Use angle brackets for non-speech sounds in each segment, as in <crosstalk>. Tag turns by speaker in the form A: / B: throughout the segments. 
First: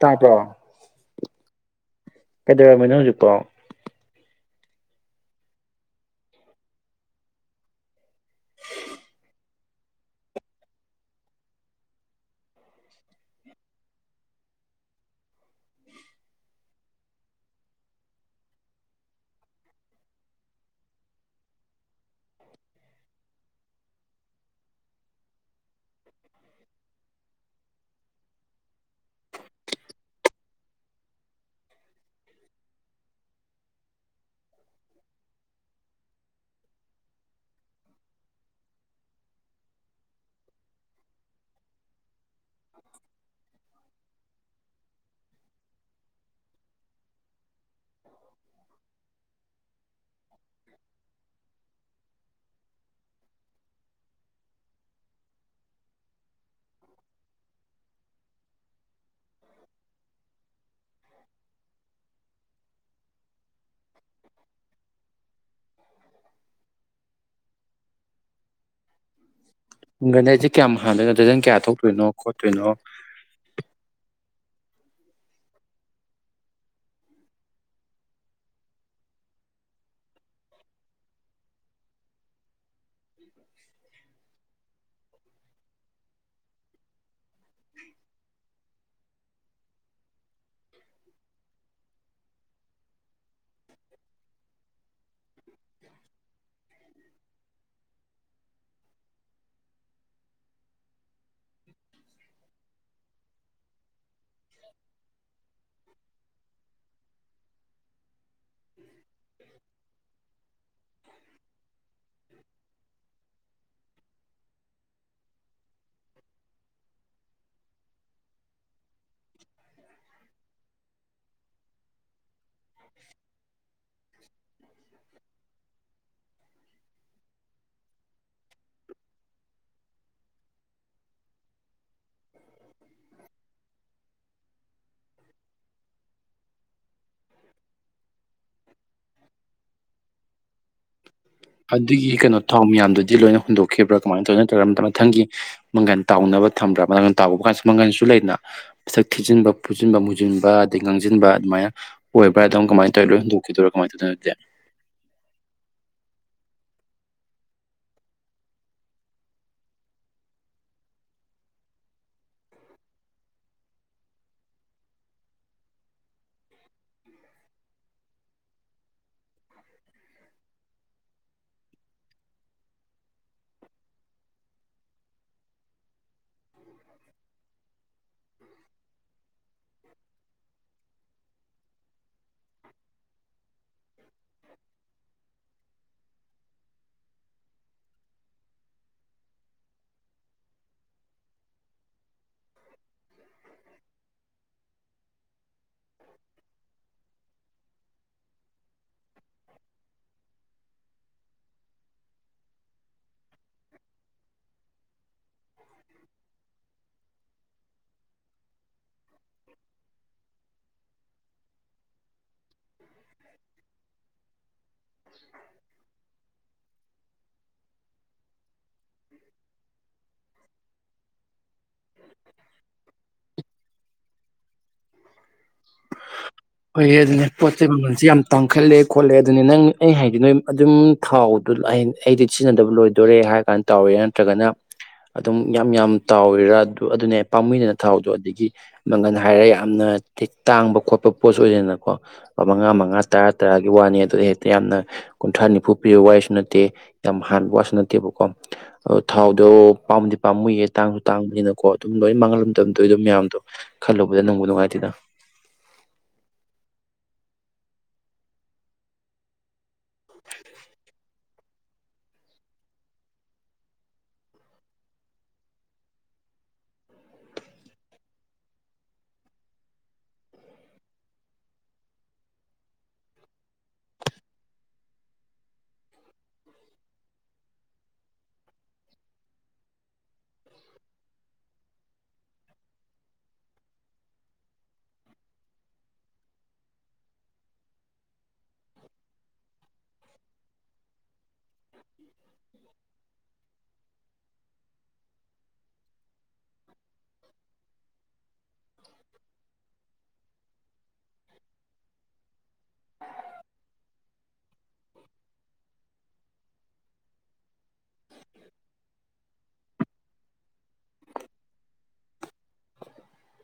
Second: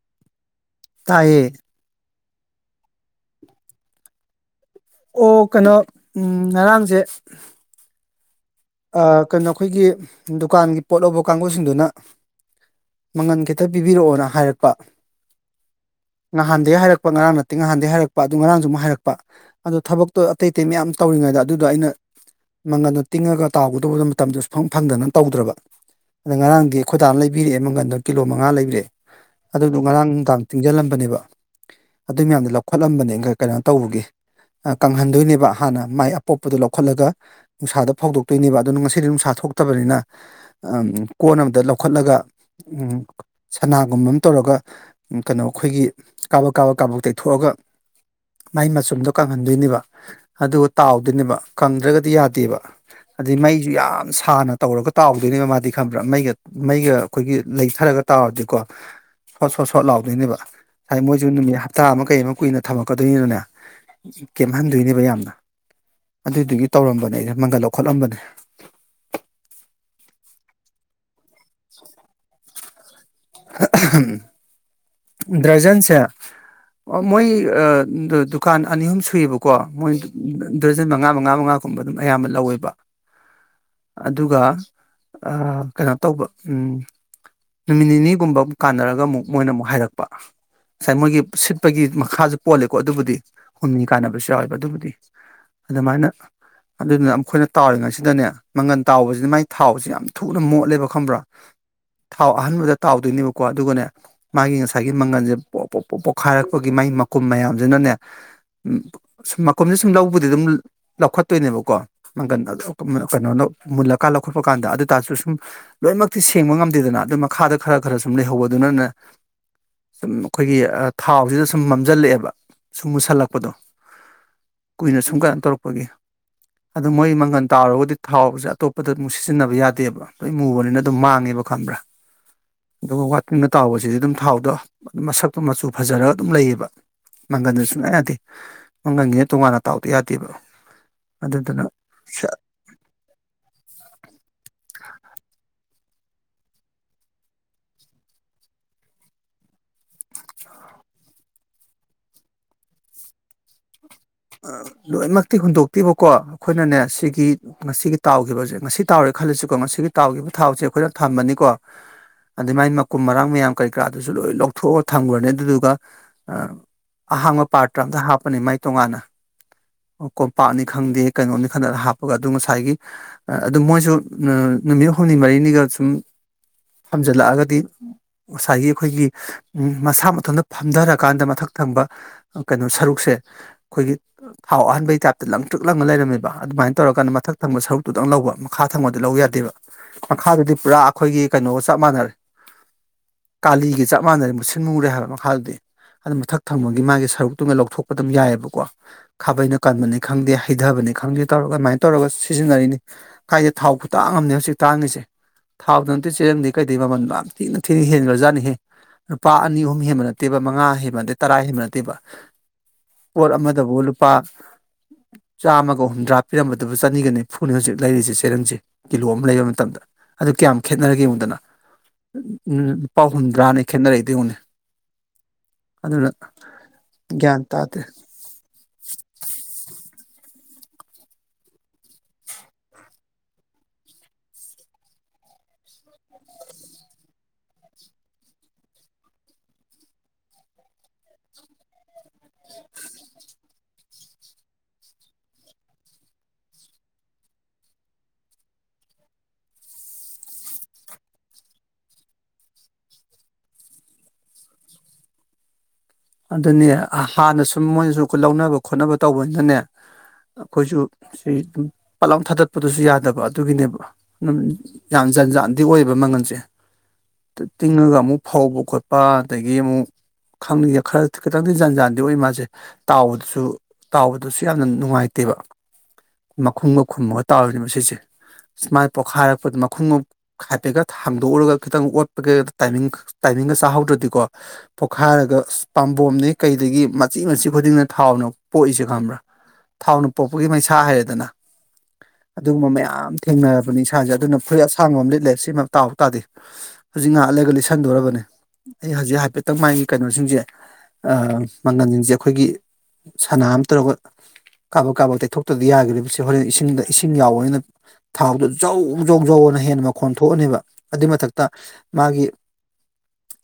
A: ꯇꯥꯕ꯭ꯔꯣ
B: ꯇꯥꯏꯌꯦ
A: ꯀꯩꯗꯧꯔꯝꯃꯤꯅꯣ ꯍꯧꯖꯤꯛꯇꯣ
B: ꯑꯣ ꯀꯥꯟꯅ ꯎꯝ ꯉꯔꯥꯡꯖꯦ ꯑꯥ ꯀꯅꯣ ꯑꯈꯣꯏꯒꯤ ꯗꯨꯀꯥꯟꯒꯤ ꯄꯣꯠ ꯂꯧꯕ ꯀꯥꯡꯒꯨꯁꯤꯡꯗꯨꯅ ꯃꯪꯒꯟ ꯈꯤꯇ ꯄꯤꯕꯤꯔꯛꯑꯣꯅ ꯍꯥꯏꯔꯛꯄ
A: <inaudible>
B: ꯉꯥꯍꯥꯟꯗꯩ ꯍꯥꯏꯔꯛꯄ ꯉꯔꯥꯡ ꯅꯠꯇꯦ ꯉꯥꯍꯥꯟꯗꯩ ꯍꯥꯏꯔꯛꯄ ꯑꯗꯨ ꯉꯔꯥꯡꯁꯨ ꯑꯃꯨꯛ ꯍꯥꯏꯔꯛꯄ ꯑꯗꯣ ꯊꯕꯛꯇꯣ ꯑꯇꯩ ꯑꯇꯩ ꯃꯌꯥꯝꯁꯨ ꯇꯧꯔꯤ ꯉ ꯑꯗꯨꯗꯣ ꯑꯩꯅ ꯃꯪꯒꯟꯗꯣ ꯇꯤꯡꯉꯒ ꯇꯥꯎꯒꯗꯣꯕ ꯃꯇꯝꯗꯣ ꯁꯨꯐꯪ ꯐꯪꯗꯅ ꯇꯧꯗ꯭ꯔꯕ ꯑꯗ ꯉꯔꯥꯡꯗꯤ ꯑꯈꯣꯏ ꯗꯥꯅ ꯂꯩꯕꯤꯔꯛꯑꯦ ꯃꯪꯒꯟꯗꯣ ꯀꯤꯂꯣ ꯃꯉꯥ ꯂꯩꯕꯤꯔꯛꯑꯦ ꯑꯗꯨꯗꯨ ꯉꯔꯥꯡ ꯅꯨꯡꯗꯥꯡ ꯇꯤꯡꯖꯜꯂꯝꯕꯅꯦꯕ ꯑꯗꯨꯏ ꯃꯌꯥꯝꯗꯣ ꯂꯧꯈꯠꯂꯝꯕꯅꯦ ꯒ ꯀꯅꯣ ꯇꯧꯔꯨꯒꯦ ꯑ ꯀꯪꯍꯟꯗꯣꯏꯅꯦꯕ ꯍꯥꯟꯅ ꯃꯥꯏ ꯑꯄꯣꯛꯄꯗꯣ ꯂꯧꯈꯠꯂꯒ ꯅꯨꯡꯁꯥꯗ ꯐꯧꯗꯣꯛ ꯇꯣꯏꯅꯦꯕ ꯑꯗꯨ ꯉꯁꯤꯗꯤ ꯅꯨꯡꯁꯥ ꯊꯣꯛꯇꯕꯅꯤꯅ ꯑꯝ ꯀꯣꯟ ꯑꯝꯇ ꯂꯧꯈꯠꯂꯒ ꯎꯝ ꯁꯅꯥꯒꯨꯝꯕꯝ ꯇꯧꯔꯒ ꯎꯝ ꯀꯅꯣ ꯑꯩꯈꯣꯏꯒꯤ ꯀꯥꯕꯛ ꯀꯥꯕꯛ ꯀꯥꯕꯛ ꯇꯩꯊꯣꯛꯑꯒ ꯃꯥꯏ ꯃꯆꯨꯝꯗꯣ ꯀꯪꯍꯟꯗꯣꯏꯅꯦꯕ ꯑꯗꯨꯒ ꯇꯥꯎꯗꯣꯏꯅꯦꯕ ꯀꯪꯗ꯭ꯔꯒꯗꯤ ꯌꯥꯗꯦꯕ ꯑꯗꯩ ꯃꯩꯖꯨ ꯌꯥꯝ ꯁꯥꯅ ꯇꯧꯔꯒ ꯇꯥꯎꯗꯣꯏꯅꯦꯕ ꯃꯥꯗꯤ ꯈꯪꯕ꯭ꯔ ꯃꯩꯒ ꯃꯩꯒ ꯑꯈꯣꯏꯒꯤ ꯂꯩꯊ ꯔꯒ ꯇꯥꯎꯔꯗꯤꯀꯣ ꯁꯣꯠ ꯁꯣꯠ ꯁꯣꯠ ꯂꯥꯎꯗꯣꯏꯅꯦꯕ <unintelligible> ꯃꯣꯏꯖꯨ ꯅꯨꯃꯤꯠ ꯍꯞꯇꯥ ꯑꯃ ꯀꯩ ꯑꯃ ꯀꯨꯏꯅ ꯊꯝꯃꯛꯀꯗꯣꯏꯅꯤꯅꯅꯦ ꯀꯦꯝꯍꯟꯗꯣꯏꯅꯦꯕ ꯌꯥꯝꯅ ꯑꯗꯨꯏꯗꯨꯒꯤ ꯇꯧꯔꯝꯕꯅꯦ ꯑꯩꯅ ꯃꯪꯒꯟ ꯂꯧ ꯈꯠꯂꯝꯕꯅꯦ
A: <unintelligible> ꯀꯌꯥꯝ ꯍꯥꯟꯗꯣꯏꯅꯣ ꯗꯔꯖꯟ ꯀꯌꯥ ꯊꯣꯛꯇꯣꯏꯅꯣ ꯈꯣꯠꯇꯣꯏꯅꯣ
B: <unintelligible> ꯗ꯭ꯔꯖꯟꯁꯦ ꯑꯣ ꯃꯣꯏ ꯑ ꯗꯨꯀꯥꯟ ꯑꯅꯤ ꯑꯍꯨꯝ ꯁꯨꯏꯕꯀꯣ ꯃꯣꯏ ꯗꯔꯖꯟ ꯃꯉꯥ ꯃꯉꯥ ꯃꯉꯥ <unintelligible> ꯑꯗꯨꯝ ꯑꯌꯥꯝꯕ ꯂꯧꯋꯦꯕ
A: <inaudible>
B: ꯑꯗꯨꯒ ꯑꯥ ꯀꯩꯅꯣ ꯇꯧꯕ ꯎꯝ ꯅꯨꯃꯤꯠ ꯅꯤꯅꯤꯒꯨꯝꯕ ꯑꯃꯨꯛ ꯀꯥꯟꯅꯔꯒ ꯑꯃꯨꯛ ꯃꯣꯏꯅ ꯑꯃꯨꯛ ꯍꯥꯏꯔꯛꯄ ꯉꯁꯥꯏ ꯃꯣꯏꯒꯤ ꯁꯤꯠꯄꯒꯤ ꯃꯈꯥꯖꯨ ꯄꯣꯜꯂꯦꯀꯣ ꯑꯗꯨꯕꯨꯗꯤ ꯍꯨꯝꯅꯤ ꯀꯥꯟꯅꯕꯁꯨ ꯌꯥꯎꯋꯦꯕ ꯑꯗꯨꯕꯨꯗꯤ ꯑꯗꯨꯃꯥꯏꯅ ꯑꯗꯨꯅ ꯑꯝꯈꯣꯏꯅ ꯇꯥꯎꯔꯤꯉꯩꯁꯤꯗꯅꯦ ꯃꯪꯒꯟ ꯇꯥꯎꯕꯖꯤꯅ ꯃꯥꯏ ꯊꯥꯎꯁꯤ ꯌꯥꯝ ꯊꯨꯅ ꯃꯣꯠꯂꯦꯕ ꯈꯪꯕ꯭ꯔ ꯊꯥꯎ ꯑꯍꯟꯕꯗ ꯇꯥꯎꯗꯣꯏꯅꯦꯕꯀꯣ ꯑꯗꯨꯒꯅꯦ ꯃꯥꯒꯤ ꯉ ꯉꯁꯥꯏꯒꯤ ꯃꯪꯒꯟꯖꯦ ꯄꯣ ꯄꯣꯛ ꯄꯣꯛ ꯄꯣꯛꯈꯥꯏꯔꯛꯄꯒꯤ ꯃꯥꯒꯤ ꯃꯀꯨꯨꯝ ꯃꯌꯥꯝꯖꯤꯅꯅꯦ ꯎꯝ ꯁꯨꯝ ꯃꯀꯨꯝꯁꯤ ꯁꯨꯝ ꯂꯧꯕꯗꯨꯗ <unintelligible> ꯂꯧꯈꯠꯇꯣꯏꯅꯦꯕꯀꯣ ꯃꯪꯒꯟ <unintelligible> ꯃꯨꯜꯂꯀꯥꯟ ꯂꯧꯈꯠꯄ ꯀꯥꯟꯗ ꯑꯗꯨ ꯇꯥꯔꯁꯨ ꯁꯨꯝ ꯂꯣꯏꯃꯛꯇꯤ ꯁꯦꯡꯕ ꯉꯝꯗꯦꯗꯅ ꯑꯗꯨ ꯃꯈꯥꯗ ꯈꯔ ꯈꯔ ꯁꯨꯝ ꯂꯩꯍꯧꯕ ꯑꯗꯨ ꯑꯗꯨꯅ ꯁꯨꯝ ꯑꯈꯣꯏꯒꯤ ꯑ ꯊꯥꯎꯖꯤꯗ ꯁꯨꯝ ꯃꯝꯖꯜꯂꯑꯦꯕ ꯁꯨꯝ ꯃꯨꯁꯜꯂꯛꯄꯗꯣ ꯀꯨꯏꯅ ꯁꯨꯝ ꯀꯩꯅꯣ ꯇꯧꯔꯛꯄꯒꯤ ꯑꯗꯨ ꯃꯣꯏ ꯃꯪꯒꯟ ꯇꯥꯎꯔꯒꯗꯤ ꯊꯥꯎꯖꯦ ꯑꯇꯣꯞꯄꯗ ꯑꯃꯨꯛ ꯁꯤꯖꯤꯟꯅꯕ ꯌꯥꯗꯦꯕ ꯂꯣꯏ ꯃꯨꯕꯅꯤꯅ ꯑꯗꯨꯝ ꯃꯥꯡꯉꯦ <unintelligible> ꯈꯪꯕ꯭ꯔ ꯑꯗꯨꯒ <unintelligible> ꯇꯥꯎꯕꯁꯤꯗꯤ ꯑꯗꯨꯝ ꯊꯥꯎꯗꫭ <unintelligible> ꯃꯁꯛꯇꯣ ꯃꯆꯨ ꯐꯖꯔꯒ ꯑꯗꯨꯝ ꯂꯩꯌꯦꯕ ꯃꯪꯒꯟꯗ ꯁꯨꯡꯌꯥ ꯌꯥꯗꯦ ꯃꯪꯒꯟꯒꯤꯅ ꯇꯣꯉꯥꯟꯅ ꯇꯥꯎꯗ ꯌꯥꯗꯦꯕ ꯑꯗꯨꯗꯨꯅ
A: ꯑꯗꯨꯒꯤ ꯀꯩꯅꯣ ꯊꯥꯎ ꯃꯌꯥꯝꯗꯨꯗꯤ ꯂꯣꯏꯅ ꯍꯨꯟꯗꯣꯛꯈꯤꯕ꯭ꯔ ꯀꯃꯥꯏꯅ ꯇꯧꯢ ꯅꯠꯇ꯭ꯔꯒꯅ ꯑꯝ ꯃꯊꯪꯒꯤ ꯃꯪꯒꯟ ꯇꯥꯎꯅꯕ ꯊꯝꯕ꯭ꯔ ꯃꯪꯒꯟ ꯇꯥꯎꯕ ꯀꯥꯟꯁꯨ ꯃꯪꯒꯟꯁꯨ ꯂꯩꯅ ꯃꯁꯛ ꯊꯤꯖꯤꯟꯕ ꯐꯨꯖꯤꯟ ꯃꯨꯖꯤꯟꯕ ꯑꯗꯒꯤ ꯉꯥꯡꯖꯤꯟꯕ ꯑꯗꯨꯃꯥꯏꯅ ꯑꯣꯏꯕ꯭ꯔ ꯑꯗꯨꯝ ꯀꯃꯥꯏ ꯇꯧꯢ ꯂꯣꯏ ꯍꯨꯟꯗꯣꯛꯈꯤꯗꫭꯏꯔꫭ
B: ꯑ ꯂꯣꯏꯃꯛꯇꯤ ꯍꯨꯟꯇꯣꯛ ꯇꯦꯕꯀꫭ ꯑꯈꯣꯏꯅꯅꯦ ꯁꯤꯒꯤ ꯉꯁꯤꯒꯤ ꯇꯥꯎꯒꯤꯕꯖꯦ ꯉꯁꯤ ꯇꯥꯎꯔꯦ ꯈꯜꯂꯁꯤꯀꯣ ꯉꯁꯤꯒꯤ ꯇꯥꯎꯒꯤꯕ ꯊꯥꯎꯁꯦ ꯈꯣꯏꯅ ꯊꯝꯃꯅꯤꯀꯣ ꯑꯗꯩ ꯃꯥꯏ ꯃꯀꯨꯝ ꯃꯔꯥꯡ ꯃꯌꯥꯝ ꯀꯔꯤ ꯀꯔꯥꯗꯨꯖꯨ ꯂꯣꯏ ꯂꯧꯊꯣꯑ ꯊꯝꯒ꯭ꯔꯅꯤ ꯑꯗꯨꯗꯨꯒ ꯑ ꯑꯍꯥꯡꯕ ꯄꯥꯇ꯭ꯔ ꯑꯝꯇ ꯍꯥꯞꯄꯨꯅꯦ ꯃꯥꯏ ꯇꯣꯉꯥꯟꯅ
A: <inaudible>
B: ꯀꯣꯝꯄꯥꯛꯅꯤ ꯈꯪꯗꯦ ꯀꯩꯅꯣꯅꯤ <unintelligible> ꯍꯥꯞꯄꯒ ꯑꯗꯨ ꯉꯁꯥꯏꯒꯤ ꯑꯗꯨ ꯃꯣꯏꯖꯨ ꯑ ꯅꯨ ꯃꯤꯠ ꯍꯨꯝꯅꯤ ꯃꯔꯤꯅꯤꯒꯥ ꯁꯨꯝ ꯐꯝꯖꯤꯜꯂꯛꯑꯒꯗꯤ ꯉꯁꯥꯏꯒꯤ ꯑꯈꯣꯏꯒꯤ ꯎꯝ ꯃꯁꯥ ꯃꯊꯣꯟꯗ ꯐꯝꯗꯔꯀꯥꯟꯗ ꯃꯊꯛ ꯊꯪꯕ ꯑ ꯀꯩꯅꯣ ꯁꯔꯨꯛꯁꯦ ꯑꯈꯣꯏꯒꯤ ꯊꯥꯎ ꯑꯍꯟꯕꯩ ꯇꯥꯏꯞꯇ ꯂꯪ ꯇ꯭ꯔꯤꯛ ꯂꯪꯉ ꯂꯩꯔꯝꯃꯦꯕ ꯑꯗꯨꯃꯥꯏꯅ ꯇꯧꯔꯀꯥꯟꯗ ꯃꯊꯛ ꯊꯪꯕ ꯁꯔꯨꯛꯇꯨꯗꯪ ꯂꯧꯕ ꯃꯈꯥ ꯊꯪꯕꯗꯤ ꯂꯧ ꯌꯥꯗꯦꯕ ꯃꯈꯥꯗꯨꯗꯤ ꯄꯨꯔꯥ ꯑꯈꯣꯏꯒꯤ ꯀꯩꯅꯣꯒ ꯆꯞ ꯃꯥꯟꯅꯔꯦ
A: <inaudible>
B: ꯇꯥꯜꯂꯤꯒꯤ ꯆꯞ ꯃꯥꯟꯅꯔꯦ ꯃꯨꯁꯤꯟ ꯃꯨꯔꯦ ꯍꯥꯏꯕ ꯃꯈꯥꯗꯨꯗꯤ ꯑꯗꯨ ꯃꯊꯛ ꯊꯪꯕꯒꯤ ꯃꯥꯒꯤ ꯁꯔꯨꯛꯇꯨꯃ ꯂꯧꯊꯣꯛꯄ ꯗꯨꯝ ꯌꯥꯏꯕ
A: <inaudible>
B: ꯈꯥꯕꯩꯅ ꯀꯟꯕꯅꯤ ꯈꯪꯗꯦ ꯍꯩꯗꯕꯅꯤ ꯈꯪꯗꯦ ꯇꯧꯔꯒ ꯑꯗꯨꯃꯥꯏꯅ ꯇꯧꯔꯒ ꯁꯤꯖꯤꯟꯅꯔꯤꯅꯤ ꯀꯥꯏꯗꯩ ꯊꯥꯎ ꯈꯨꯇꯥꯡ ꯑꯝꯅꯦ ꯍꯧꯖꯤꯛ ꯇꯥꯡꯉꯤꯁꯦ ꯊꯥꯎꯗ ꯅꯠꯇꯦ ꯆꯦꯔꯡꯗꯩ ꯀꯩꯗꯩ ꯃꯃꯜ <unintelligible> ꯌꯥꯝ ꯊꯤꯅ ꯊꯤꯅ ꯍꯦꯟꯈ꯭ꯔꯖꯥꯠꯅꯤꯍꯦ ꯂꯨꯄꯥ ꯑꯅꯤ ꯑꯍꯨꯝ ꯍꯦꯟꯕ ꯅꯠꯇꯦꯕ ꯃꯉꯥ ꯍꯦꯟꯕ ꯅꯠꯇꯦ ꯇꯔꯥ ꯍꯦꯟꯕ ꯅꯠꯇꯦꯕ ꯄꯣꯠ ꯑꯃꯗꯕꯨ ꯂꯨꯄꯥ ꯆꯥꯝꯃꯒ ꯍꯨꯝꯗ꯭ꯔꯥ ꯄꯤꯔꯝꯕꯗꯨ ꯆꯅꯤꯒ ꯅꯤꯝꯐꯨꯅꯦ ꯍꯨꯖꯤꯛ ꯂꯩꯔꯤꯖꯦ ꯆꯦꯔꯪꯖꯦ ꯀꯤꯂꯣ ꯑꯃ ꯂꯩꯕ ꯃꯇꯝꯗ ꯑꯗꯨ ꯀꯌꯥꯝ ꯈꯦꯠꯅꯔꯒꯦ ꯌꯦꯡꯉꯨꯗꯅ ꯎꯝ ꯂꯨꯄꯥ ꯍꯨꯝꯗ꯭ꯔꯥꯅꯦ ꯈꯦꯠꯅꯔꯛꯏꯗꯣ ꯌꯦꯡꯉꯣꯅꯦ
A: ꯍꯣꯏ ꯑꯗꯨꯅꯦ
B: ꯒ꯭ꯌꯥꯟ
A: ꯄꯣꯠ ꯆꯩꯩ
B: ꯇꯥꯗꯦ
A: ꯃꯃꯟꯁꯦ ꯌꯥꯝ ꯇꯥꯡꯈꯠꯂꯦ ꯈꯣꯠꯂꯦ ꯑꯗꯨꯅꯦ ꯅꯪ ꯑꯩ ꯍꯥꯏꯗꯤ ꯅꯣꯏ ꯑꯗꯨꯝ ꯊꯥꯎꯗꯣ ꯑꯩ ꯑꯩꯗꯤ ꯁꯤꯖꯤꯟꯅꯗꯕ ꯂꯣꯏꯗꯣꯔꯦ ꯍꯥꯏꯔ ꯀꯥꯟꯗ ꯇꯥꯎꯋꯦ ꯅꯠꯇ꯭ꯔꯒꯅ ꯑꯗꯨꯝ ꯌꯥꯝ ꯌꯥꯝ ꯇꯥꯎꯋꯤꯔꯥ ꯑꯗꯨꯅꯦ ꯄꯥꯝꯃꯨꯏꯗꯅ ꯊꯥꯎꯗꯣ ꯑꯗꯒꯤ ꯃꯪꯒꯟ ꯍꯥꯏꯔꯦ ꯌꯥꯝꯅ ꯇꯦꯛ ꯇꯥꯡꯕ ꯈꯣꯠꯄ ꯄꯣꯠꯁꯨ ꯑꯣꯏꯗꯦꯅꯀꯣ ꯄꯥ ꯃꯉꯥ ꯃꯉꯥ ꯇꯔꯥ ꯇꯔꯥꯒꯤ ꯋꯥꯅꯤ ꯑꯗꯨ ꯍꯦꯛꯇ ꯌꯥꯝꯅ ꯀꯨꯟꯊ꯭ꯔꯥ ꯅꯤꯝꯐꯨ ꯄꯤꯕ ꯋꯥꯔꯤꯁꯨ ꯅꯠꯇꯦ ꯌꯥꯝ ꯍꯥꯟꯕ ꯋꯥꯁꯨ ꯅꯠꯇꯦꯕꯀꯣ ꯑ ꯊꯥꯎꯗꯣ ꯄꯥꯝ ꯗꯤ ꯄꯥꯝꯃꯨꯌꯦ ꯇꯥꯡꯖꯨ ꯇꯥꯡꯕꯅꯤꯅꯀꯣ ꯑꯗꯨꯝ ꯂꯣꯏ ꯃꯥꯡꯍꯜꯂꯝꯗꯝꯗꯣꯏꯗꯣ ꯃꯌꯥꯝꯗꯣ ꯈꯜꯂꯨꯕꯗ ꯅꯨꯡꯕꯨ ꯅꯨꯡꯉꯥꯏꯇꯦꯗ
B: ꯑꯗꯨꯅꯦ ꯑ ꯍꯥꯟꯅ ꯁꯨꯝ ꯃꯣꯏꯅꯁꯨ ꯂꯧꯅꯕ ꯈꯣꯠꯅꯕ ꯇꯧꯕꯅꯤꯅꯅꯦ ꯑꯈꯣꯏꯖꯨ ꯁꯤ ꯎꯝ ꯄꯠꯂꯥꯎ ꯊꯗꯠꯄꯗꯨꯁꯨ ꯌꯥꯗꯕ ꯑꯗꯨꯒꯤꯅꯦꯕ ꯎꯝ ꯌꯥꯝ ꯖꯟꯖꯥꯟꯗꯤ ꯑꯣꯏꯌꯦꯕ ꯃꯪꯒꯟꯖꯦ ꯇꯤꯡꯉꯒ ꯑꯃꯨꯛ ꯐꯧꯕ ꯈꯣꯠꯄ ꯑꯗꯒꯤ ꯑꯃꯨꯛ ꯈꯪꯗꯦ ꯈꯔ ꯈꯤꯇꯪꯗꯤ ꯖꯟꯖꯥꯟꯗꯤ ꯑꯣꯢ ꯃꯥꯖꯦ ꯇꯥꯎꯕꯗꯁꯨ ꯇꯥꯎꯕꯗꯁꯨ ꯌꯥꯝꯅ ꯅꯨꯡꯉꯥꯏꯇꯦꯕ ꯃꯈꯨꯝꯒ ꯈꯨꯝꯃꯒ ꯇꯥꯎꯔꯤꯅꯦꯕ ꯁꯤꯁꯦ ꯁꯨꯃꯥꯏ ꯄꯣꯛꯈꯥꯏꯔꯛꯄꯗ ꯃꯈꯨꯝꯒ ꯍꯥꯏꯐꯦꯠꯀ ꯍꯥꯡꯗꯣꯛꯎꯔꯒ ꯈꯤꯇꯪ ꯑꯣꯠꯄꯒꯦ ꯇꯥꯏꯃꯤꯡ ꯇꯥꯢ ꯃꯤꯡꯒ ꯆꯥꯍꯧꯗ꯭ꯔꯗꯤꯀꯣ ꯄꯣꯛꯈꯥꯏꯔꯒ ꯑꯁ ꯄꯥꯝꯕꯣꯝꯅꯦ ꯀꯩꯗꯒꯤ ꯃꯆꯤ ꯃꯆꯤ ꯈꯨꯗꯤꯡꯅ ꯊꯥꯎꯅ ꯄꯣꯛꯏꯁꯦ ꯈꯪꯕ꯭ꯔꯥ ꯊꯥꯎꯅ ꯄꯣꯛꯄꯒꯤ ꯃꯩꯁꯥ ꯍꯥꯏꯔꯦꯗꯅ ꯑꯗꯨꯒꯨꯝꯕ ꯃꯌꯥꯝ ꯊꯦꯡꯅꯔꯕꯅꯤ ꯥꯢꯁꯥꯖꯦ ꯑꯗꯨꯅ ꯐꯨꯔꯤꯠ ꯑꯁꯥꯡꯕ ꯑꯝ ꯂꯤꯠꯂꯦ ꯁꯤꯃ ꯇꯥꯎ ꯇꯥꯗꯤ ꯍꯨꯖꯤꯛ ꯉꯍꯥꯛ ꯂꯩꯔꯒ ꯂꯤꯠꯁꯟꯗꯣꯔꯕꯅꯦ ꯑꯩ ꯍꯖꯤꯛ ꯍꯥꯏꯐꯦꯠꯇꯪ ꯃꯥꯥꯏ ꯃꯤꯠ ꯀꯩꯅꯣꯖꯤꯡꯖꯦ ꯑ ꯃꯪꯒꯟꯖꯤꯡꯖꯦ ꯑꯈꯣꯏꯒꯤ ꯁꯅꯥ ꯑꯝ ꯇꯧꯔꯒ ꯀꯥꯕꯛ ꯀꯥꯕꯛ ꯇꯩꯊꯣꯛꯇꯗꯤ ꯌꯥꯒꯤꯔꯣꯢꯕ ꯁꯦ ꯍꯣꯔꯦꯟ ꯏꯁꯤꯡꯗ ꯏꯁꯤꯡ ꯌꯥꯎꯕꯅꯤꯅ ꯊꯥꯎꯗꯣ ꯖꯧ ꯖꯧ ꯖꯧ ꯑꯅ ꯍꯦꯟꯅ ꯃꯈꯣꯟ ꯊꯣꯛꯑꯅꯤꯕ ꯑꯗꯨ ꯃꯊꯛꯇ ꯃꯥꯒꯤ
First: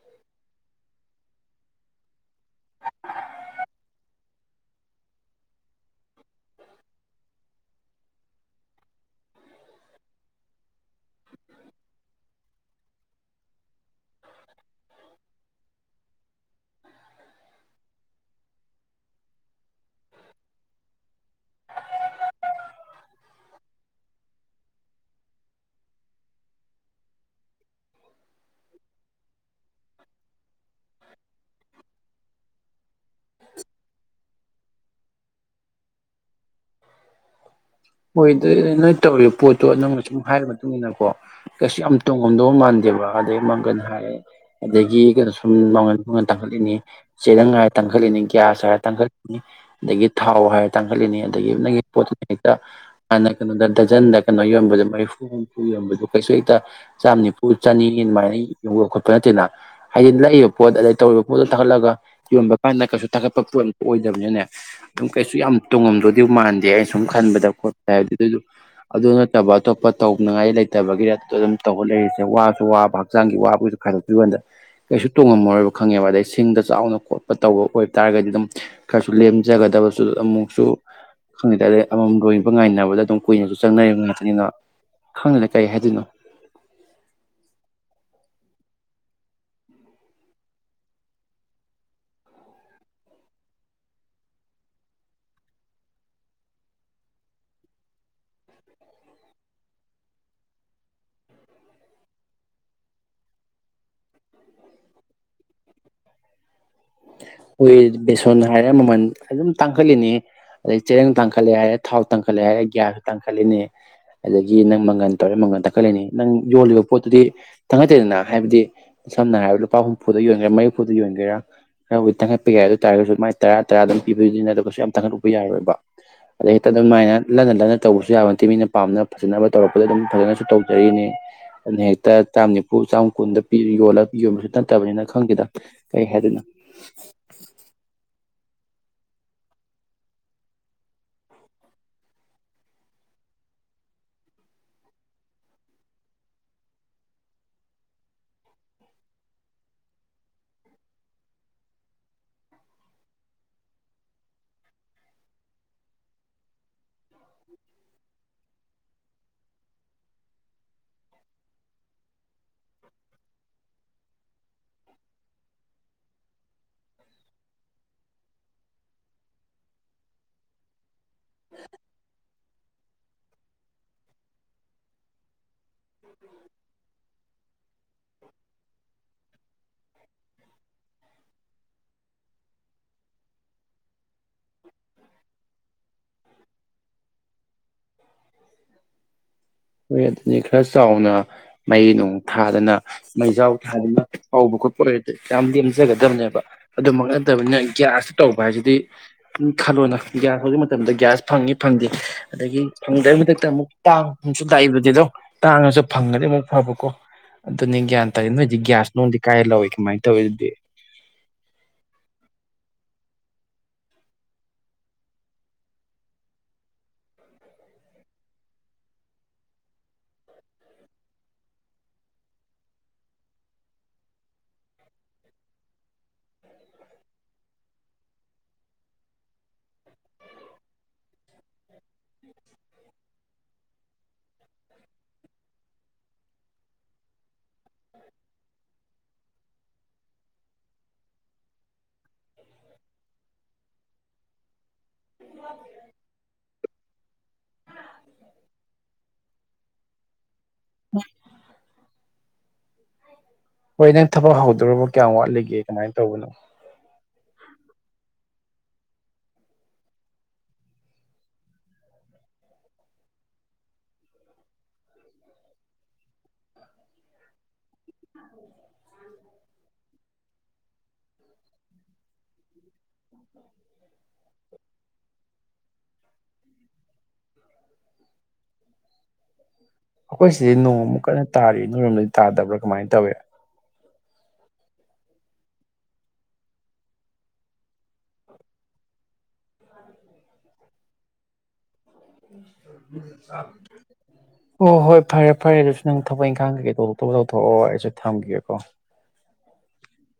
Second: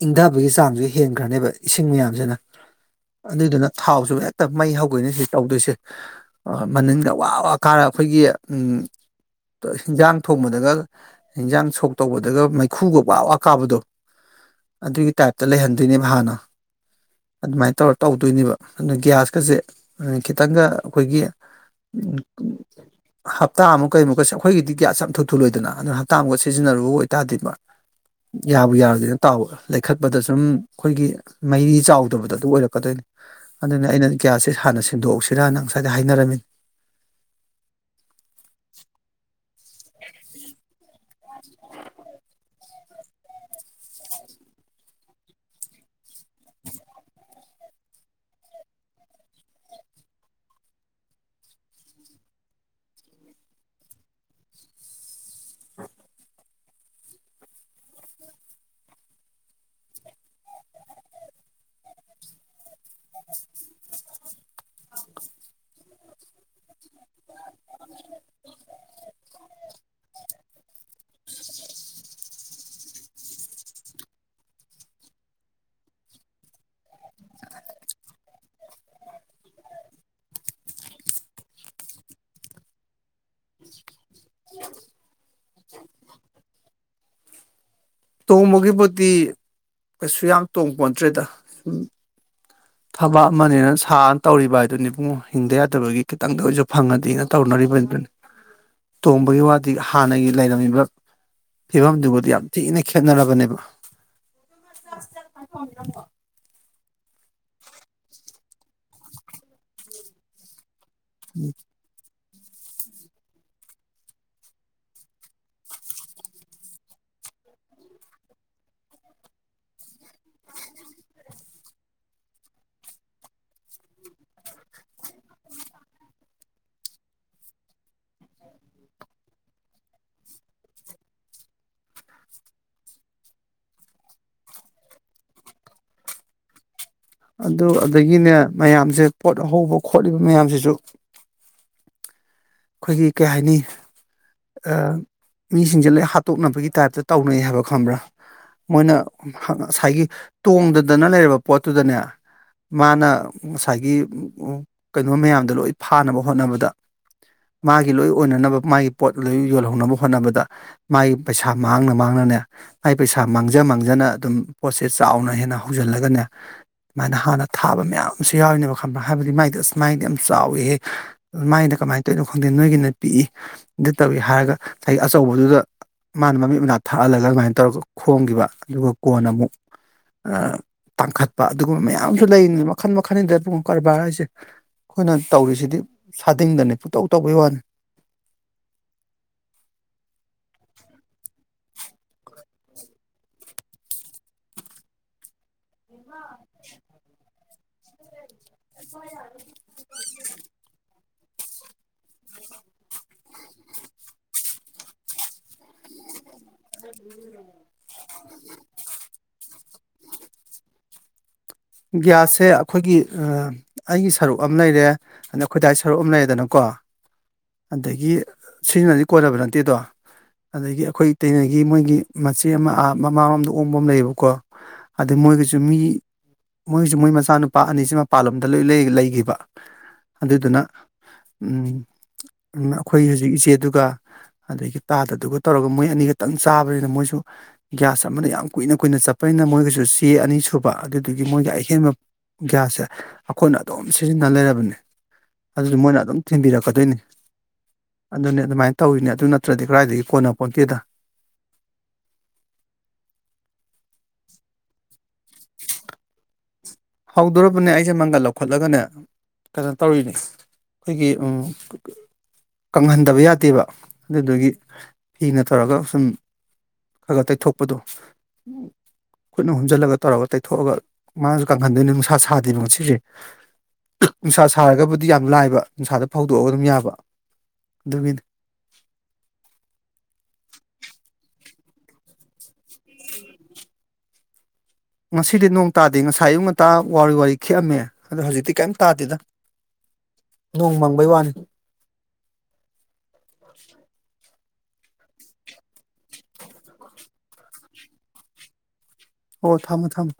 B: ꯏꯪꯗꯕꯒꯤ ꯆꯥꯡꯖꯨ ꯍꯦꯟꯈ꯭ꯔꯅꯤꯕ ꯏꯁꯤꯡ ꯃꯌꯥꯝꯖꯤꯅ ꯑꯗꯨꯗꯨꯅ ꯊꯥꯎꯁꯨ ꯍꯦꯛꯇ ꯃꯩ ꯍꯧꯒꯩꯅꯦ ꯁꯤ ꯇꯧꯗꯣꯏꯁꯦ ꯑ ꯃꯅꯤꯟꯒ ꯋꯥ ꯋꯥ ꯀꯥꯔ ꯑꯈꯣꯏꯒꯤ ꯎꯝ ꯍꯟꯖꯥꯡ ꯊꯣꯡꯕꯗꯒ ꯍꯟꯖꯥꯡ ꯁꯣꯛ ꯇꯧꯕꯗꯒ ꯃꯩꯈꯨꯒ ꯋꯥ ꯋꯥ ꯀꯥꯕꯗꯣ ꯑꯗꯨꯒꯤ ꯇꯥꯏꯞꯇ ꯂꯩꯍꯟꯗꯨꯏꯅꯦꯕ ꯍꯥꯟꯅ
A: <inaudible>
B: ꯑꯗꯨꯃꯥꯏ ꯇꯧꯔ ꯇꯧꯗꯨꯏꯅꯦꯕ ꯑꯗꯨꯅ ꯒ꯭ꯌꯥꯁꯀꯖꯦ ꯑ ꯈꯤꯇꯪꯒ ꯑꯈꯣꯏꯒꯤ <unintelligible> ꯍꯞꯇꯥ ꯑꯃꯨꯛ ꯀꯩꯃꯨꯛꯀꯁꯦ ꯑꯈꯣꯏꯒꯤꯗꯤ ꯒ꯭ꯌꯥꯁ ꯌꯥꯝ ꯊꯨ ꯊꯨ ꯂꯣꯏꯗꯅꯥ ꯑꯗꯨꯅ ꯍꯞꯇꯥ ꯑꯃꯨꯛꯀ ꯁꯤꯖꯤꯟꯅꯔꯨꯕ ꯑꯣꯏꯇꯥꯗꯤꯕ ꯌꯥꯕꯨ ꯌꯥꯔꯨꯗꯅ ꯇꯥꯎꯕ ꯂꯩꯈꯠꯄꯗ ꯁꯨꯝ ꯑꯈꯣꯏꯒꯤ ꯃꯩꯔꯤ ꯆꯥꯎꯗꯕꯗ ꯑꯗꯨ ꯑꯣꯏꯔꯛ ꯀꯗꯣꯏꯅꯦ ꯑꯗꯨꯅ ꯑꯩꯅ ꯒ꯭ꯌꯥꯁꯁꯦ ꯍꯥꯟꯅ ꯁꯤꯟꯗꯣꯛ ꯍꯧꯁꯤꯔꯅ ꯉꯁꯥꯏꯗꯩꯩ ꯍꯥꯏꯅꯔꯝꯃꯤ
A: <unintelligible> ꯃꯣꯏꯗꯩꯩ ꯅꯣꯏ ꯇꯧꯔꯤ ꯄꯣꯠꯇꯣ ꯅꯪꯅ ꯁꯨꯝ ꯍꯥꯏꯔ ꯃꯇꯨꯡ ꯏꯟꯅꯀꯣ ꯀꯩꯁꯨ ꯌꯥꯝ ꯇꯣꯡꯉꯝꯗꯧ ꯃꯥꯟ ꯗꯦꯕ ꯑꯗꯩꯩ ꯃꯡꯒꯟ ꯍꯥꯏꯔꯦ ꯑꯗꯒꯤ ꯀꯩꯅꯣ ꯁꯨꯝ ꯃꯡꯒꯟ ꯃꯡꯒꯟ ꯇꯥꯡꯈꯠꯂꯤꯅꯤ ꯆꯦꯔꯥꯡꯒꯥꯏ ꯇꯥꯡ ꯇꯥꯡꯈꯠꯂꯤꯅꯤ ꯒ꯭ꯌꯥꯁ ꯍꯥꯏꯔ ꯇꯥꯡꯈꯠꯂꯤꯅꯤ ꯑꯗꯒꯤ ꯊꯥꯎ ꯍꯥꯏꯔ ꯇꯥꯡꯈꯠꯂꯤꯅꯤ ꯑꯗꯒꯤ ꯅꯪꯒꯤ ꯄꯣꯠꯇꯨ <unintelligible> <unintelligible> ꯍꯥꯟꯅ ꯀꯩꯅꯣꯗ ꯗꯖꯟꯗ ꯀꯩꯅꯣ ꯌꯣꯟꯕꯗ ꯃꯔꯤꯐꯨ ꯍꯨꯝꯐꯨ ꯌꯧꯔꯝꯕꯗꯣ ꯀꯩꯁꯨ ꯇ ꯆꯥꯝ ꯅꯤꯐꯨ ꯆꯅꯤ <unintelligible> ꯗꯨꯃꯥꯏꯅ ꯌꯧꯕ ꯈꯣꯠꯄ ꯅꯠꯇꯦꯅꯥ ꯍꯥꯏꯗꯤ ꯂꯩꯔꯤꯕ ꯄꯣꯠ ꯑꯗꯩ ꯇꯧꯔꯤꯕ ꯄꯣꯠꯇꯣ ꯇꯥꯈꯠꯂꯒ ꯌꯣꯟꯕ ꯀꯥꯟꯗ ꯀꯩꯁꯨ ꯇꯥꯈꯠꯄ ꯄꯣꯠ ꯑꯣꯏꯗꯕꯅꯤꯅꯅꯦ ꯗꯨꯝ ꯀꯩꯁꯨ ꯌꯥꯝ ꯇꯣꯡꯉꯝꯗꯣꯏꯗꯤ ꯃꯥꯟꯗꯦ ꯑꯦꯁꯨꯝ ꯈꯟꯕꯗ ꯈꯣꯠꯄ ꯍꯥꯏꯕꯗꯤ ꯑꯗꯨ ꯑꯗꯨ ꯅꯠꯇꯕ ꯑꯇꯣꯞꯄ ꯇꯧꯅꯉꯥꯏ ꯂꯩꯇꯕꯒꯤꯔꯥ ꯑꯗꯨꯗ ꯑꯗꯨꯝ ꯇꯧ ꯂꯩꯔ ꯁꯦ ꯋꯥꯁꯨ ꯋꯥꯕ ꯍꯛꯆꯥꯡꯒꯤ ꯋꯥꯕꯨꯁꯨ ꯈꯥꯏꯗꯣꯛ <unintelligible> ꯕ ꯀꯥꯟꯗ ꯀꯩꯁꯨ ꯇꯣꯡꯉꯝꯃꯣꯏꯕꯥ ꯈꯪꯉꯦꯕ ꯑꯗꯩ ꯁꯤꯡꯗ ꯆꯥꯎꯅ ꯈꯣꯠꯄ ꯇꯧꯕ ꯑꯣꯏꯕ ꯇꯥꯔꯒꯗꯤ ꯑꯗꯨꯝ ꯈꯔꯁꯨ ꯂꯦꯝꯖꯒꯗ <unintelligible> ꯁꯨ ꯑꯃꯨꯛꯁꯨ ꯈꯪꯗꯦ <unintelligible> ꯑꯃ ꯃꯝ ꯔꯣꯏꯕ ꯉꯥꯏꯅꯕꯗ ꯑꯗꯨꯝ ꯀꯨꯏꯅꯁꯨ ꯆꯪꯅꯩ <unintelligible> ꯉꯥꯛꯇꯅꯤꯅ ꯈꯪꯗꯦꯗ ꯀꯔꯤ ꯍꯥꯏꯗꯣꯏꯅꯣ <unintelligible>
B: ꯇꯣꯡꯕꯒꯤꯕꯨꯗꯤ ꯀꯩꯁꯨ ꯌꯥꯝ ꯇꯣꯡꯄꯣꯟ ꯇꯔꯦꯗꯥ ꯎꯝ ꯊꯕꯛ ꯑꯃꯅꯦꯅ ꯁꯥꯟ ꯇꯧꯔꯤꯕ ꯍꯥꯏꯕꯗꯨꯅꯤ ꯕꯨꯡꯉꯣ ꯍꯤꯡꯗ ꯌꯥꯗꯕꯒꯤ ꯈꯤꯇꯪꯗ ꯑꯣꯏꯖꯨ ꯐꯪꯉꯗꯤꯅ ꯇꯧꯅꯔꯤ <unintelligible> ꯇꯣꯡꯕꯒꯤ ꯋꯥꯗꯤ ꯍꯥꯟꯅꯒꯤ ꯂꯩꯔꯝꯃꯤꯕ ꯐꯤꯕꯝꯗꯨꯕꯨꯗꯤ ꯌꯥꯝ ꯊꯤꯅ ꯈꯦꯠꯅꯔꯕꯅꯦꯕꯥ <unintelligible>
A: ꯑꯣꯏꯌꯦꯗꯤ ꯕꯦꯁꯣꯟ ꯍꯥꯏꯔꯦ ꯃꯃꯟ ꯑꯗꯨꯝ ꯇꯥꯡꯈꯠꯂꯤꯅꯤ ꯑꯗꯩ ꯆꯦꯔꯪ ꯇꯥꯡꯈꯠꯂꯦ ꯍꯥꯏꯔꯦ ꯊꯥꯎ ꯇꯥꯡꯈꯠꯂꯦ ꯍꯥꯏꯔꯦ ꯒ꯭ꯌꯥꯁ ꯇꯥꯡꯈꯠꯂꯤꯅꯤ ꯑꯗꯒꯤ ꯅꯪ ꯃꯪꯒꯟ ꯇꯧꯔꯦ ꯃꯪꯒꯟ ꯇꯥꯡꯈꯠꯂꯤꯅꯤ ꯅꯪ ꯌꯣꯜꯂꯤꯕ ꯄꯣꯠꯇꯨ ꯗꯤ ꯇꯥꯡꯈꯠ ꯇꯦꯗꯅ ꯍꯥꯏꯕꯗꯤ ꯁꯝꯅ ꯍꯥꯏꯔꯕꯗ ꯂꯨꯄꯥ ꯍꯨꯝꯐꯨꯗ ꯌꯣꯟꯒꯦꯔꯥ ꯃꯔꯐꯨꯗ ꯌꯣꯟꯒꯦꯔꯥ ꯈꯔꯕꯨꯗꯤ ꯊꯥꯡꯒꯠꯄ ꯌꯥꯏ ꯑꯗꯨ ꯇꯥꯔꯒꯁꯨ ꯃꯥꯏ ꯇꯔꯥ ꯇꯔꯥ ꯑꯗꯨꯝ ꯄꯤꯕꯅꯤꯅ ꯑꯗꯨꯒꯁꯨ ꯌꯥꯝ ꯊꯥꯡꯒꯠꯂꯨꯕ ꯌꯥꯔꯣꯏꯕꯥ ꯑꯗꯩ <unintelligible> ꯗꯨꯃꯥꯏꯅ ꯂꯟꯅ ꯂꯟꯅ ꯇꯧꯕꯁꯨ ꯌꯥꯕ ꯅꯠꯇꯦ ꯃꯤꯅ ꯄꯥꯝꯅ ꯐꯖꯅꯕ ꯇꯧꯔꯛꯄꯗ ꯑꯗꯨꯝ ꯐꯖꯅꯁꯨ ꯇꯧꯖꯔꯤꯅꯤ ꯑꯗꯨꯅꯦ ꯍꯦꯛꯇ ꯆꯥꯝ ꯅꯤꯐꯨ ꯆꯥꯝ ꯀꯨꯟꯗ ꯄꯤꯔꯤ ꯌꯣꯜꯂ ꯌꯣꯟ <unintelligible> ꯁꯨ ꯅꯠꯇꯕꯅꯤꯅ ꯈꯪꯗꯦꯗ ꯀꯩ ꯍꯥꯏꯗꯣꯢꯅꯣ
B: ꯑꯗꯨ ꯑꯗꯒꯤꯅꯦ ꯃꯌꯥꯝꯁꯦ ꯄꯣꯠ ꯍꯧꯕ ꯈꯣꯠꯂꯤꯕ ꯃꯌꯥꯝꯁꯤꯁꯨ ꯈꯣꯏꯒꯤ ꯀꯩ ꯍꯥꯏꯅꯤ ꯑꯥ ꯃꯤꯁꯤꯡꯁꯦ ꯂꯣꯢ ꯍꯥꯠꯇꯣꯛꯅꯕꯒꯤ ꯇꯥꯏꯞꯇ ꯇꯧꯅꯩ ꯍꯥꯏꯕ ꯈꯪꯕ꯭ꯔꯥ ꯃꯣꯏꯅ ꯍ ꯑ ꯉꯁꯥꯏꯒꯤ ꯇꯣꯡꯗꯗꯅ ꯂꯩꯔꯕ ꯄꯣꯠꯇꯨꯗꯅꯦ ꯃꯥꯅ ꯉꯁꯥꯏꯒꯤ ꯎꯝ ꯎꯝ ꯀꯩꯅꯣ ꯃꯌꯥꯝꯗꯣ ꯂꯣꯏ ꯐꯥꯅꯕ ꯍꯣꯠꯅꯕꯗ ꯃꯥꯒꯤ ꯂꯣꯏ ꯑꯣꯏꯅꯅꯕ ꯃꯥꯒꯤ ꯄꯣꯠ ꯂꯣꯏ ꯌꯣꯜꯍꯧꯅꯕ ꯍꯣꯠꯅꯕꯗ ꯃꯥꯏ ꯄꯩꯁꯥ ꯃꯥꯡꯅ ꯃꯥꯡꯅꯅꯦ ꯃꯥꯏ ꯄꯩꯁꯥ ꯃꯥꯡꯖ ꯃꯥꯡꯖꯅ ꯑꯗꯨꯝ ꯄꯣꯠꯁꯦ ꯆꯥꯎꯅ ꯍꯦꯟꯅ ꯍꯧꯖ ꯂꯒꯅꯦ ꯃꯥꯅ ꯍꯥꯟꯅ ꯊꯥꯕ ꯃꯌꯥꯝꯁꯦ ꯌꯥꯎꯏꯅꯦꯕ ꯈꯪꯕ꯭ꯔꯥ ꯍꯥꯏꯕꯗꯤ ꯃꯥꯏꯗꯣ ꯑꯁ ꯃꯥꯏꯗꯤ ꯌꯥꯝ ꯆꯥꯎꯋꯤꯍꯦ ꯃꯥꯏꯗꯤ ꯀꯃꯥꯏ ꯈꯪꯗꯦ ꯅꯣꯏꯒꯤꯅ ꯄꯤꯛꯏ ꯑꯗꯨ ꯇꯧꯏ ꯍꯥꯏꯔꯒ ꯉꯁꯥꯏꯒꯤ ꯑꯆꯧꯕꯗꯨꯗ ꯑ ꯃꯥꯅ ꯃꯃꯤꯠ ꯃꯅꯥ ꯊꯛꯍꯜꯂꯂꯕ ꯍꯥꯏꯅ ꯇꯧꯔꯒ ꯈꯣꯡꯒꯤꯕ ꯗꯨꯒ ꯀꯣꯟꯅ ꯑꯃꯨꯛ ꯑ ꯇꯥꯡꯈꯠꯄ ꯑꯗꯨꯒꯨꯝꯕ ꯃꯌꯥꯝꯁꯨ ꯂꯩ ꯃꯈꯟ ꯃꯈꯟꯅꯤꯗ <unintelligible> ꯕꯨ ꯀꯔꯕꯥꯔ ꯍꯥꯏꯁꯦ ꯈꯣꯏꯅ ꯇꯧꯔꯤꯁꯤꯗꯤ ꯁꯥꯗꯤꯡꯗꯅꯦ ꯄꯨꯇꯧ ꯇꯧꯕꯩ ꯋꯥꯅꯦ
A: <unintelligible> ꯍꯣꯏ ꯑꯗꯨꯅꯤ ꯈꯔ ꯆꯥꯎꯅ ꯃꯩ ꯅꯨꯡ ꯊꯥꯗꯅ ꯃꯩꯖꯥꯎ ꯊꯥꯗꯅ ꯍꯧꯕ ꯈꯣꯠꯄ ꯍꯣꯏ ꯇ ꯌꯥꯝ ꯂꯦꯝꯖꯒꯗꯝꯅꯦꯕꯥ ꯑꯗꯨꯃꯛ ꯅꯠꯇꯕꯅꯤꯅ ꯒꯌꯥꯁꯇ ꯇꯧ <unintelligible> ꯒ꯭ꯌꯥꯁ ꯍꯨꯖꯤꯛ ꯃꯇꯝꯗ ꯒ꯭ꯌꯥꯁ ꯐꯪꯏ ꯐꯪꯗꯦ ꯑꯗꯒꯤ ꯐꯪꯗꯩ ꯃꯊꯛꯇ ꯑꯃꯨꯛ ꯇꯥꯡ ꯑꯝꯁꯨ ꯇꯥꯛꯏꯕꯗꯤꯗꯣ ꯇꯥꯡꯉꯁꯨ ꯐꯪꯉꯗꯤ ꯑꯃꯨꯛ ꯐꯕꯀꯣ ꯑꯗꯨꯅꯦ ꯒ꯭ꯌꯥꯟ ꯇꯥꯏ ꯅꯣꯏꯗꯤ ꯒ꯭ꯌꯥꯁ ꯅꯨꯡꯗꯤ ꯀꯥꯏ ꯂꯧꯋꯤ ꯃꯥꯏ ꯇꯧꯋꯦꯗꯤ
B: ꯒ꯭ꯌꯥꯁꯁꯦ ꯑꯈꯣꯏꯒꯤ ꯑ ꯑꯩꯒꯤ ꯁꯔꯨꯛ ꯑꯝ ꯂꯩꯔꯦ ꯑꯗ ꯑꯈꯣꯏ ꯗꯥꯏ ꯁꯔꯨꯛ ꯑꯃ ꯂꯩꯔꯦꯗꯅꯀꯣ ꯑꯥ ꯑꯗꯒꯤ ꯁꯤꯅꯗꯤ ꯀꯣꯟꯅꯕ ꯅꯠꯇꯦꯗꯣ ꯑꯗꯒꯤ ꯑꯈꯣꯏ ꯏꯇꯩꯝꯒꯤ ꯃꯣꯏꯒꯤ ꯃꯆꯦ ꯑꯃ ꯑꯥ ꯃꯃꯥꯡꯂꯣꯝꯗ ꯑꯣꯡꯕ ꯑꯃ ꯂꯩꯌꯦꯕꯀꯣ ꯑꯗꯩꯩ ꯃꯣꯏꯒꯤꯁꯨ ꯃꯤ ꯃꯣꯏꯁꯨ ꯃꯣꯏ ꯃꯆꯥꯅꯨꯄꯥ ꯑꯅꯤꯁꯨ ꯃꯄꯥꯥꯟꯂꯝꯗ ꯂꯣꯏ ꯂꯩ ꯂꯩꯒꯤꯕ ꯑꯗꯨꯗꯨꯅ ꯎꯝ ꯎꯝ ꯑꯈꯣꯏ ꯍꯧꯖꯤꯛ ꯏꯆꯦꯗꯨꯒ ꯑꯗꯒꯤ ꯇꯥꯗꯗꯨꯒ ꯇꯧꯔꯒ ꯃꯣꯏ ꯑꯅꯤꯈꯇꯪ ꯆꯥꯕꯅꯤꯅ ꯃꯣꯏꯁꯨ ꯒ꯭ꯌꯥꯁ ꯑꯃꯅ ꯌꯥꯝ ꯀꯨꯏꯅ ꯀꯨꯏꯅ ꯆꯠꯄꯩ ꯅ ꯃꯣꯏꯒꯤꯁꯨ ꯆꯦ ꯑꯅꯤ ꯁꯨꯕ ꯑꯗꯨꯗꯨꯒꯤ ꯒꯤ ꯃꯣꯏꯒꯤ ꯑꯍꯦꯟꯕ ꯒ꯭ꯌꯥꯁꯁꯦ ꯑꯩꯈꯣꯏꯅ ꯑꯗꯨꯝ ꯁꯤꯖꯤꯟꯅ ꯂꯩꯔꯕꯅꯦ ꯑꯗꯨꯁꯨ ꯃꯣꯏꯅ ꯑꯗꯨꯝ ꯊꯤꯟꯕꯤꯔꯛꯀꯗꯣꯏꯅꯤ ꯑꯗꯨꯅꯦ ꯑꯗꯨꯃꯥꯏ ꯇꯧꯔꯤꯅꯦ ꯑꯗꯨ ꯅꯠꯇ꯭ꯔꯗꯤ ꯀꯗꯥꯏꯗꯒꯤ ꯀꯣꯟꯅ ꯄꯣꯟꯇꯦꯗ
A: ꯍꯣꯏ ꯅꯪ ꯊꯕꯛ ꯍꯧꯗꯣꯔꯕ ꯀꯌꯥꯝ ꯋꯥꯠꯂꯤꯒꯦ ꯀꯃꯥꯏ ꯇꯧꯕꯅꯣ
B: ꯍꯧꯗꯣꯔꯕꯅꯦ ꯑꯩꯁꯦ ꯃꯪꯒꯜ ꯂꯧꯈꯠꯂꯒꯅꯦ ꯀꯅꯣ ꯇꯧꯔꯤꯅꯦ ꯑꯩꯈꯣꯏꯒꯤ ꯑ ꯀꯨ ꯀꯨ ꯀꯪꯍꯟꯗꯕ ꯌꯥꯗꯦꯕ ꯑꯗꯨꯗꯨꯒꯤ ꯐꯤꯅ ꯇꯧꯔꯒ ꯁꯨꯝ ꯈꯔ ꯈ ꯇꯩꯊꯣꯛꯄꯗꯣ ꯎ ꯈꯨꯠꯅ ꯍꯨꯝꯖꯜꯂꯒ ꯇꯧꯔꯒ ꯇꯩꯊꯣꯛꯑꯒ ꯃꯥꯖ ꯀꯪꯍꯟꯗꯣꯏꯅꯦ ꯅꯨꯡꯁꯥ ꯁꯥꯗꯦꯕ ꯉꯁꯤꯁꯦ ꯅꯨꯡꯁꯥ ꯁꯥꯔꯒꯕꯨꯗꯤ ꯌꯥꯝ ꯂꯥꯏꯕ ꯅꯨꯡꯁꯥꯗ ꯐꯧꯗꯣꯛꯑꯒ ꯗꯨꯝ ꯌꯥꯕ ꯗꯨꯒꯤꯅꯦ
A: <inaudible> ꯑꯈꯣꯏꯁꯤ ꯅꯣꯡꯃꯨꯛ ꯀꯟꯅ ꯇꯥꯔꯤ ꯅꯣꯏꯔꯣꯝꯗꯗꯤ ꯇꯥꯗꯕ꯭ꯔꯣ ꯀꯃꯥꯏ ꯇꯧꯏ
B: ꯉꯁꯤꯗꯤ ꯅꯣꯡ ꯇꯥꯗꯦ ꯉꯁꯥꯏ ꯑꯌꯨꯛ ꯉꯟꯇꯥ ꯋꯥꯎꯔꯤ ꯋꯥꯎꯔꯤ ꯈꯤꯛꯑꯝꯃꯦ ꯑꯗꯣ ꯍꯧꯖꯤꯛꯇꯤ ꯀꯩꯝ ꯇꯥꯗꯦꯗ
A: <inaudible>
B: ꯅꯣꯡ ꯃꯪꯕꯩ ꯋꯥꯅꯤ
A: <inaudible> ꯑꯣ ꯍꯣꯏ ꯐꯔꯦ ꯐꯔꯦ ꯕ꯭ꯁ ꯅꯪ ꯊꯕꯛ ꯏꯪꯈꯥꯡ ꯀꯀꯩ ꯇꯧꯕꯗꯣ ꯇꯧꯊꯣꯛꯑꯣ ꯑꯩꯁꯨ ꯊꯝꯒꯦꯀꯣ
B: ꯑꯣ ꯊꯝꯃꯣ ꯊꯝꯃꯣ